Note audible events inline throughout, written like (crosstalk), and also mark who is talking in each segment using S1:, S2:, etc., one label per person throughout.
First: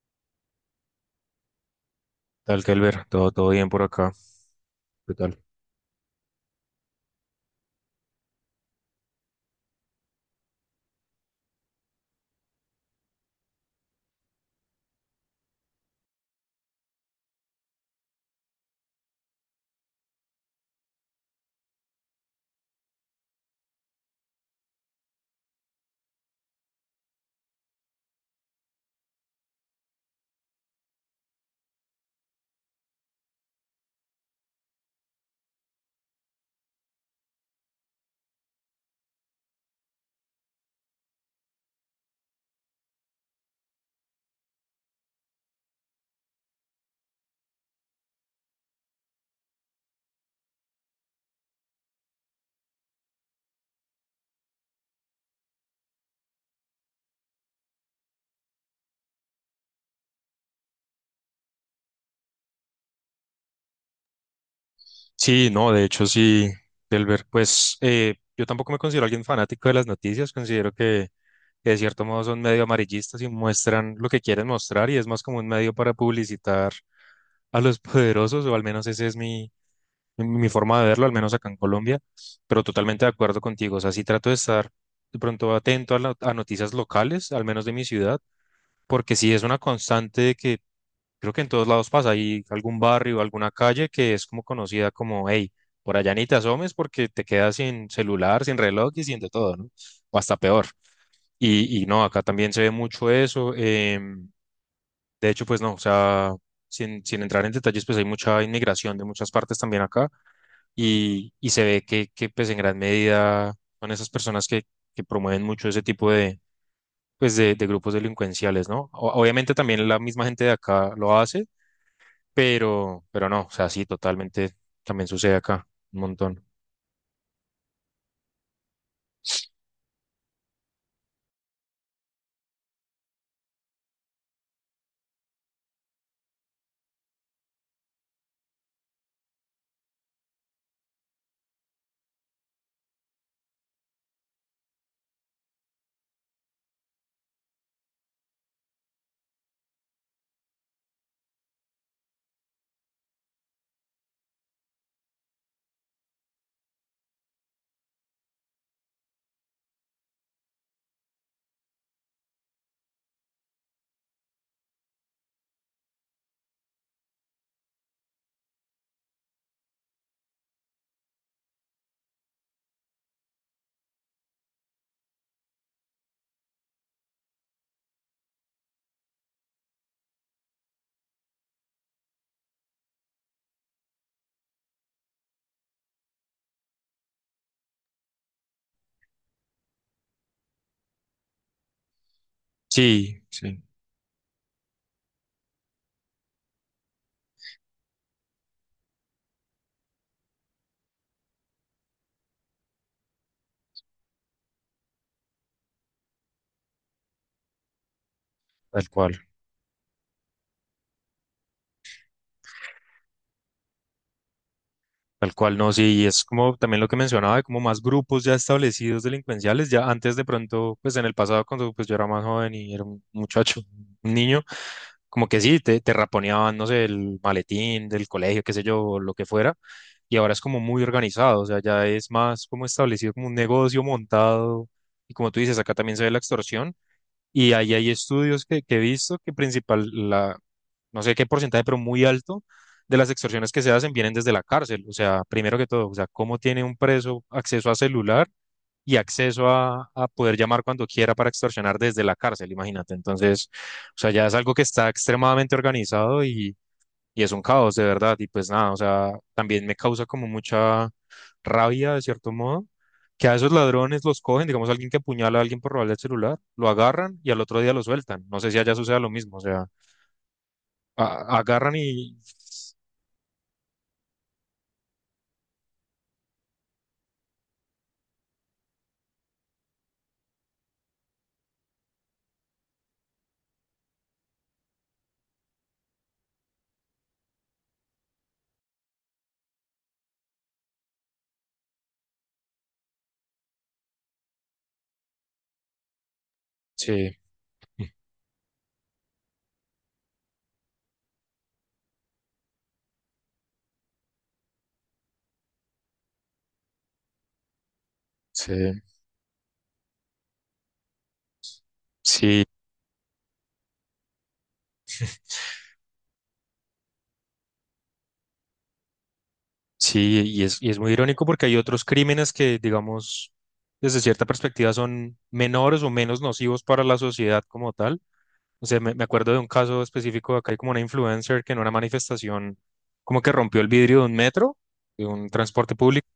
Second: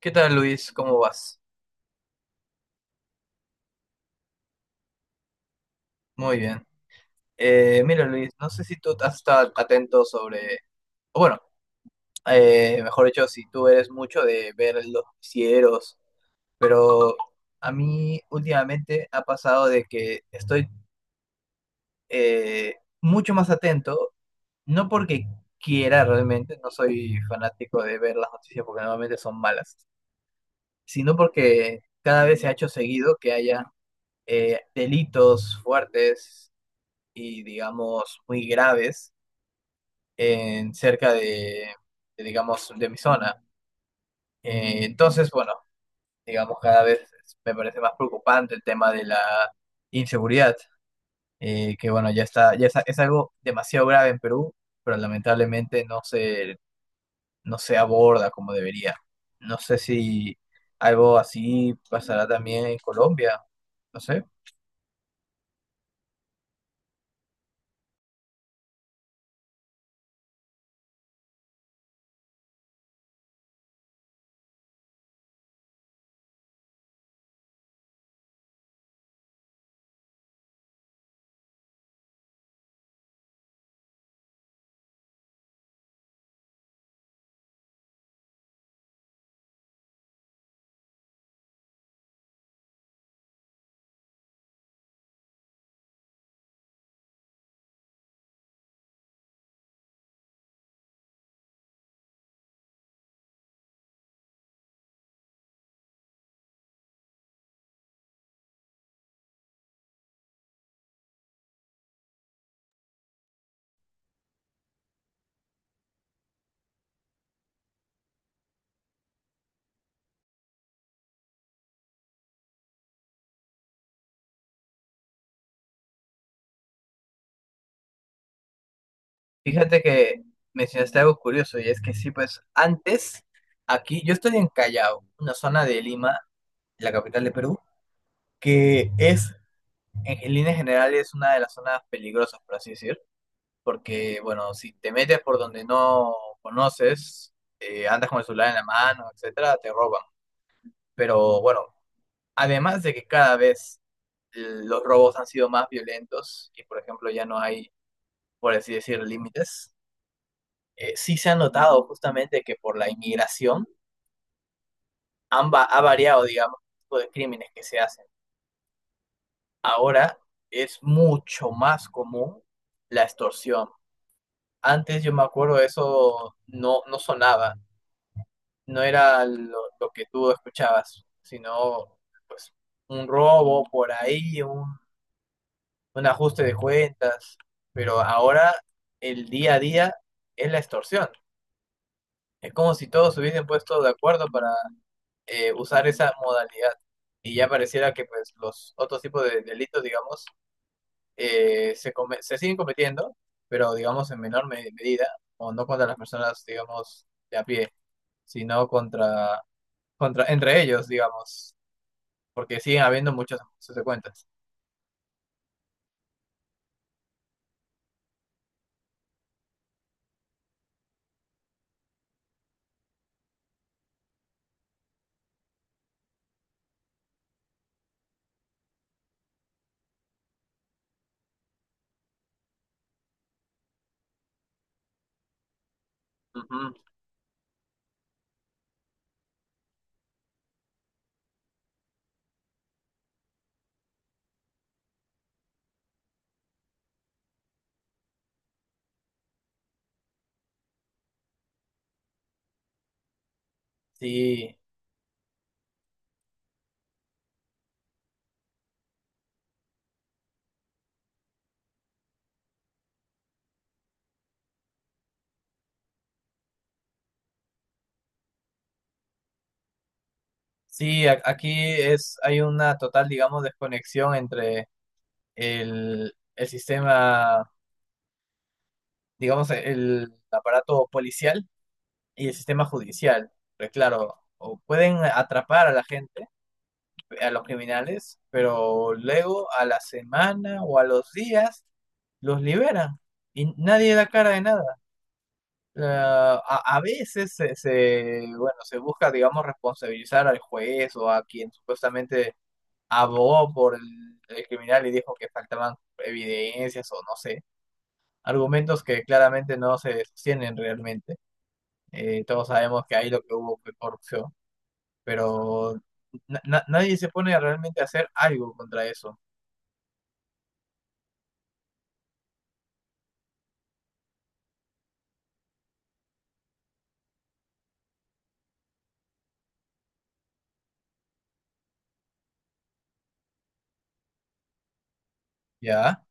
S1: ¿Qué tal, Luis? ¿Cómo vas?
S2: Tal, Kelber, todo bien por acá. ¿Qué tal?
S1: Muy bien. Mira, Luis, no sé si tú has estado atento sobre, o bueno, mejor dicho, si tú eres mucho de ver los noticieros, pero a mí últimamente ha pasado de que estoy eh, mucho más atento, no porque quiera realmente, no soy fanático de ver las noticias porque normalmente son malas, sino porque cada vez se ha hecho seguido que haya delitos fuertes y digamos muy graves en cerca de, digamos de mi zona. Entonces, bueno, digamos cada vez me parece más preocupante el tema de la inseguridad, que bueno, es algo demasiado grave en Perú, pero lamentablemente no se aborda como debería. No sé si algo así pasará también en Colombia, no sé.
S2: Sí, no, de hecho sí, Kelber, pues yo tampoco me considero alguien fanático de las noticias, considero que de cierto modo son medio amarillistas y muestran lo que quieren mostrar y es más como un medio para publicitar a los (laughs) poderosos, o al menos esa es mi forma de verlo, al menos acá en Colombia, pero totalmente de acuerdo contigo, o sea, sí trato de estar de pronto atento a, a noticias locales, al menos de mi ciudad, porque sí es una constante de que creo que en todos lados pasa. Hay algún barrio, alguna calle que es como conocida como, hey, por allá ni te asomes porque te quedas sin celular, sin reloj y sin de todo, ¿no? O hasta peor. Y no, acá también se ve mucho eso. De hecho, pues no, o sea, sin entrar en detalles, pues hay mucha inmigración de muchas partes también acá y se ve que pues en gran medida son esas personas que promueven mucho ese tipo de de grupos delincuenciales, ¿no? Obviamente también la misma gente de acá lo hace pero no, o sea, sí, totalmente también sucede acá, un montón.
S1: Fíjate que mencionaste algo curioso y es que sí, pues antes aquí yo estoy en Callao, una zona de Lima, la capital de Perú, que es en líneas generales una de las zonas peligrosas, por así decir, porque bueno, si te metes por donde no conoces, andas con el celular en la mano, etcétera, te roban. Pero bueno, además de que cada vez los robos han sido más violentos y por ejemplo ya no hay, por así decir, límites, sí se ha notado justamente que por la inmigración ha variado, digamos, el tipo de crímenes que se hacen. Ahora es mucho más común la extorsión. Antes yo me acuerdo eso no sonaba, no era lo que tú escuchabas, sino pues un robo por ahí, un ajuste de cuentas, pero ahora el día a día es la extorsión. Es como si todos
S2: Sí,
S1: se hubiesen
S2: sí,
S1: puesto de acuerdo para usar esa modalidad. Y ya pareciera que pues los otros tipos de delitos, digamos, eh, se siguen cometiendo, pero digamos en menor medida, o no contra las personas, digamos, de a pie, sino
S2: tal cual,
S1: contra, contra entre ellos, digamos, porque siguen habiendo muchas consecuencias.
S2: tal cual, no, sí, y es como también lo que mencionaba, de como más grupos ya establecidos delincuenciales, ya antes de pronto, pues en el pasado, cuando pues yo era más joven y era un muchacho, un niño, como que sí, te raponeaban, no sé, el maletín del colegio, qué sé yo, o lo que fuera, y ahora es como muy organizado, o sea, ya es más como establecido como un negocio montado, y como tú dices, acá también se ve la extorsión.
S1: Ujú.
S2: Y ahí hay estudios que he visto que principal, no sé qué porcentaje, pero muy alto de las extorsiones que se hacen vienen desde la cárcel. O sea, primero que todo, o sea, cómo tiene un preso acceso a celular y acceso a poder llamar cuando quiera para extorsionar desde la cárcel, imagínate. Entonces, o sea, ya es algo
S1: Sí,
S2: que está extremadamente organizado y es un caos, de verdad. Y pues nada, o sea, también me causa como mucha rabia de cierto modo, que a esos ladrones los cogen, digamos, alguien que apuñala a alguien por robarle el celular, lo agarran y al otro día lo sueltan. No sé si allá suceda lo mismo, o sea,
S1: sí, aquí
S2: agarran y...
S1: es, hay una total, digamos, desconexión entre el sistema, digamos, el aparato policial y el sistema judicial. Porque, claro, o pueden atrapar a la gente, a los criminales, pero luego a la semana o a los días los liberan y nadie da cara de nada. A
S2: Sí,
S1: veces bueno, se busca, digamos, responsabilizar al juez o a quien supuestamente abogó por el criminal y dijo que faltaban evidencias o no sé,
S2: sí,
S1: argumentos que claramente no se sostienen realmente.
S2: sí,
S1: Todos sabemos que ahí lo que hubo fue corrupción, pero nadie se pone a realmente hacer algo contra eso.
S2: sí, y es muy irónico porque hay otros crímenes que, digamos, desde cierta perspectiva son menores o menos nocivos para la sociedad como tal. O sea, me acuerdo de un caso específico, acá hay como una influencer que en una manifestación como que rompió el vidrio de un metro, de un transporte público.
S1: ¿Ya?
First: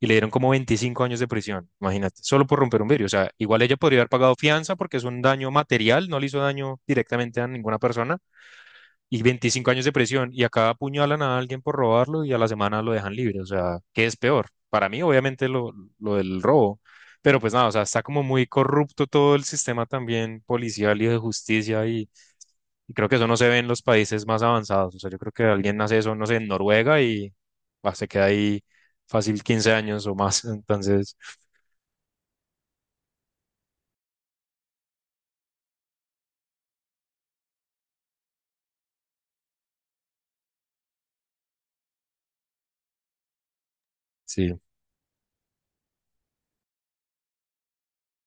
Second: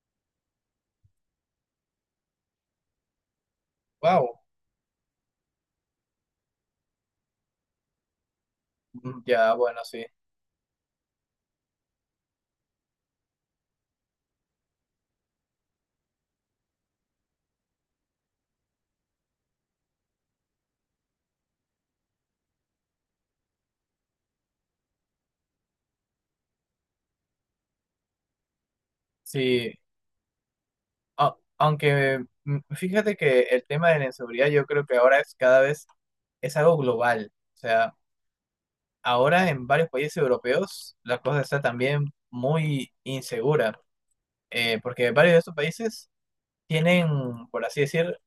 S2: Y le dieron como 25 años de prisión, imagínate, solo por romper un vidrio. O sea, igual ella podría haber pagado
S1: Wow.
S2: fianza porque es un daño material, no le hizo daño directamente a ninguna persona y
S1: Ya,
S2: veinticinco
S1: bueno,
S2: años de
S1: sí.
S2: prisión y acá apuñalan a alguien por robarlo y a la semana lo dejan libre. O sea, ¿qué es peor? Para mí, obviamente, lo del robo, pero pues nada, o sea, está como muy corrupto todo el sistema también policial y de justicia y creo que eso no se ve en los países más avanzados. O sea, yo creo que alguien hace eso, no sé, en Noruega y bah, se queda ahí fácil 15
S1: Sí.
S2: años o más. (laughs) Entonces,
S1: Aunque fíjate que el tema de la inseguridad yo creo que ahora es cada vez es algo global. O sea, ahora en varios países europeos la cosa está también muy insegura,
S2: sí,
S1: porque varios de estos países tienen, por así decir,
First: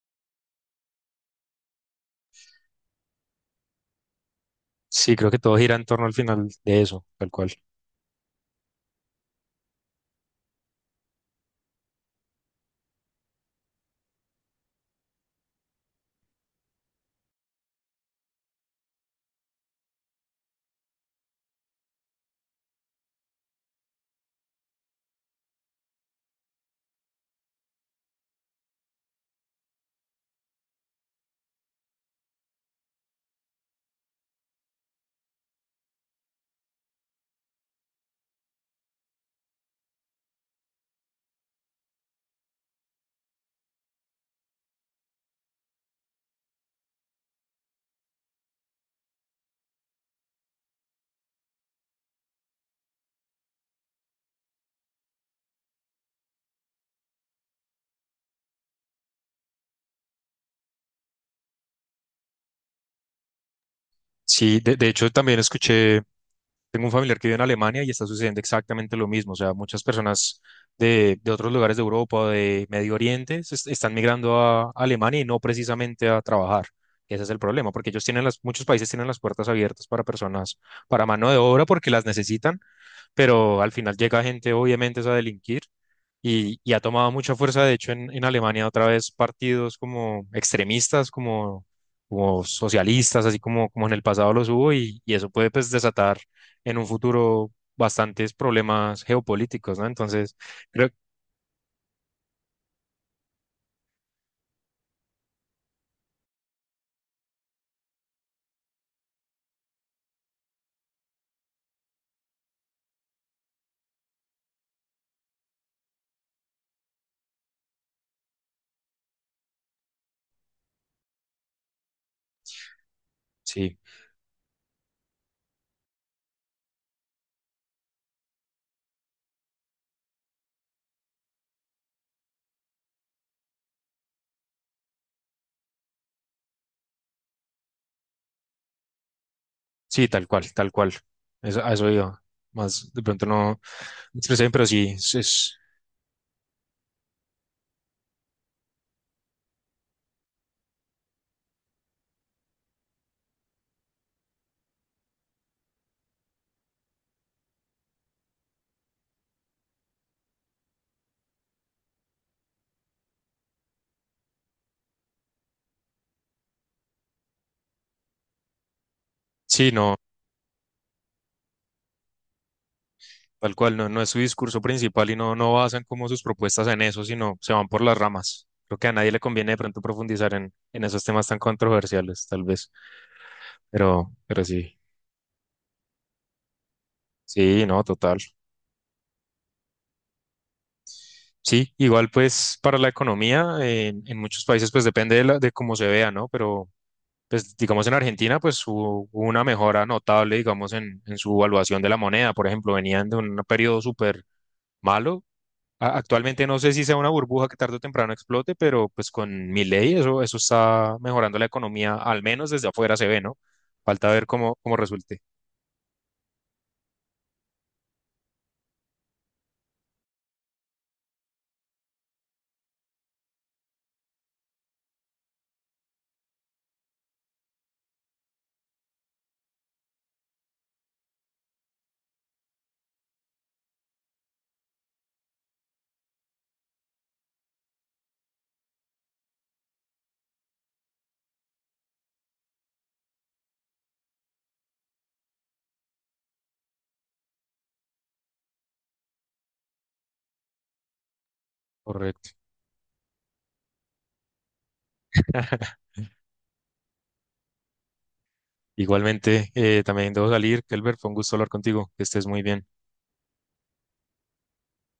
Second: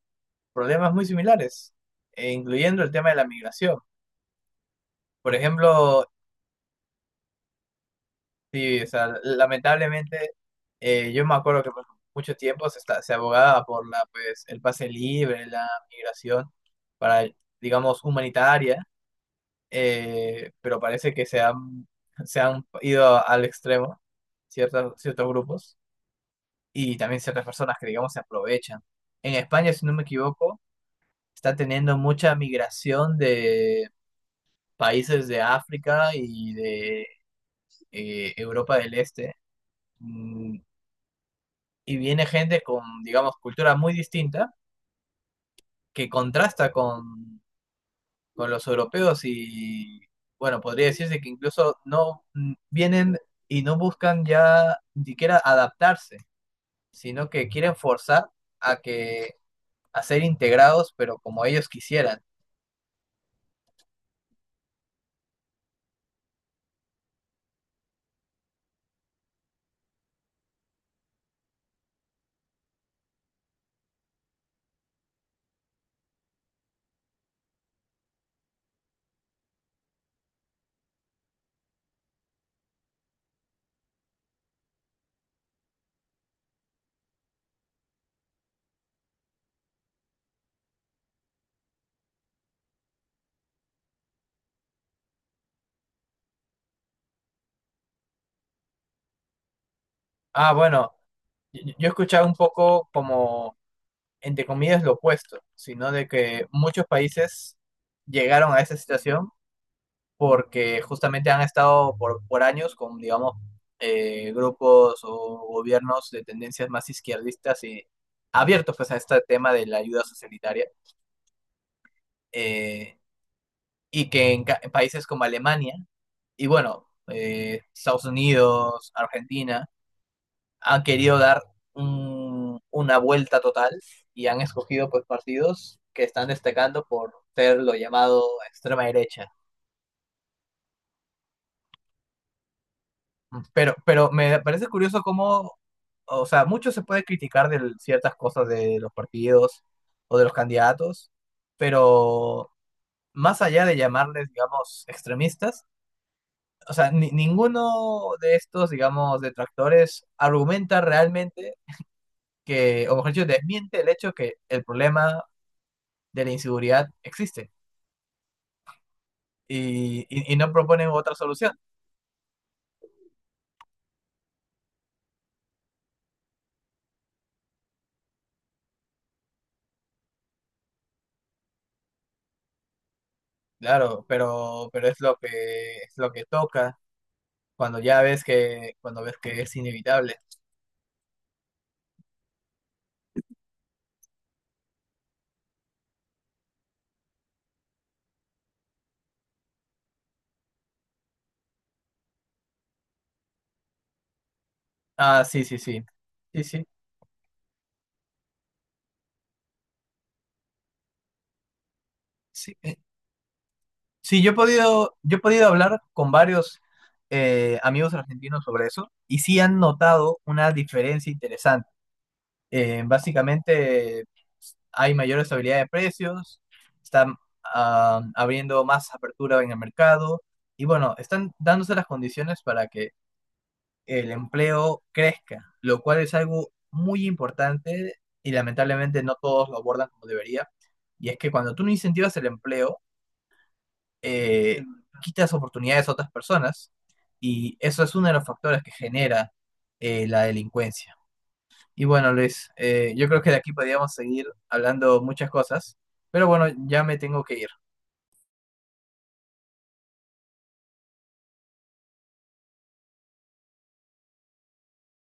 S1: problemas muy similares, incluyendo el tema de la migración.
S2: sí, creo
S1: Por
S2: que todo gira en torno
S1: ejemplo,
S2: al final de eso, tal cual.
S1: sí, o sea, lamentablemente yo me acuerdo que por mucho tiempo se abogaba por la, pues, el pase libre, la migración para, digamos, humanitaria, pero parece que se han ido al extremo ciertos grupos y también ciertas personas que, digamos, se aprovechan. En España, si no me equivoco, está teniendo mucha migración de países de África y de Europa del Este. mm, y viene gente con, digamos, cultura muy distinta que contrasta con los europeos y, bueno, podría decirse que incluso no, vienen y no buscan ya ni siquiera adaptarse, sino que quieren forzar a que a ser integrados, pero como ellos quisieran.
S2: Sí, de hecho también escuché. Tengo un familiar que vive en Alemania y está sucediendo exactamente lo mismo. O sea, muchas personas de otros lugares de Europa, o de Medio Oriente, están migrando a Alemania y no precisamente a trabajar. Ese es el problema, porque ellos tienen las, muchos países tienen las puertas abiertas para personas, para mano de obra, porque las necesitan, pero al final llega gente obviamente es a delinquir y ha tomado mucha fuerza, de hecho en Alemania otra vez partidos como extremistas, como socialistas, así como en el pasado los hubo y eso puede pues desatar en un futuro bastantes problemas geopolíticos, ¿no? Entonces,
S1: Ah,
S2: creo
S1: bueno,
S2: que
S1: yo he escuchado un poco como, entre comillas, lo opuesto, sino de que muchos países llegaron a esa situación porque justamente han estado por años con, digamos, grupos o gobiernos de tendencias más izquierdistas y abiertos pues, a este tema de la ayuda socialitaria, eh,
S2: sí,
S1: y que en países como Alemania y bueno, Estados Unidos, Argentina, han querido dar una vuelta total y han escogido pues partidos que están destacando por ser lo llamado extrema derecha.
S2: sí, tal cual, tal cual. Eso, a eso iba. Más de pronto no
S1: Pero
S2: me
S1: me
S2: expresé bien, pero
S1: parece
S2: sí,
S1: curioso
S2: es,
S1: cómo,
S2: es-
S1: o sea, mucho se puede criticar de ciertas cosas de los partidos o de los candidatos, pero más allá de llamarles, digamos, extremistas, o sea, ninguno de estos, digamos, detractores argumenta realmente que, o mejor dicho, desmiente el hecho que el problema de la inseguridad existe
S2: sí, no.
S1: y, y no proponen otra solución.
S2: Tal cual, no, no es su discurso principal y no, no basan como sus propuestas en eso, sino se van por las ramas. Creo que a nadie le conviene de pronto profundizar en esos temas tan controversiales, tal vez.
S1: Claro,
S2: Pero sí,
S1: pero es lo que toca.
S2: sí,
S1: Cuando
S2: no,
S1: ya
S2: total.
S1: ves que, cuando ves que es inevitable.
S2: Sí, igual pues para la economía, en muchos países pues depende de, de cómo se vea, ¿no? Pero pues digamos en Argentina pues hubo una mejora notable, digamos, en su evaluación de la moneda. Por ejemplo, venían de un periodo súper malo.
S1: Ah, sí, sí, sí. Sí,
S2: Actualmente no
S1: sí.
S2: sé si sea una burbuja que tarde o temprano explote, pero pues con mi ley eso está mejorando la economía, al menos
S1: Sí,
S2: desde afuera se ve, ¿no? Falta
S1: sí,
S2: ver cómo
S1: yo he
S2: resulte.
S1: podido hablar con varios amigos argentinos sobre eso y sí han notado una diferencia interesante. Básicamente hay mayor estabilidad de precios, están abriendo más apertura en el mercado y bueno, están dándose las condiciones para que el empleo crezca, lo cual es algo muy importante y lamentablemente no todos lo abordan como debería. Y es que cuando tú no incentivas el empleo, eh, quitas oportunidades a otras personas y eso es uno de los factores que genera la delincuencia. Y bueno,
S2: Correcto.
S1: Luis, yo creo que de aquí podríamos seguir hablando muchas cosas,
S2: (laughs)
S1: pero bueno, ya me tengo que ir.
S2: Igualmente, también debo salir. Kelber, fue un gusto hablar contigo. Que estés muy bien.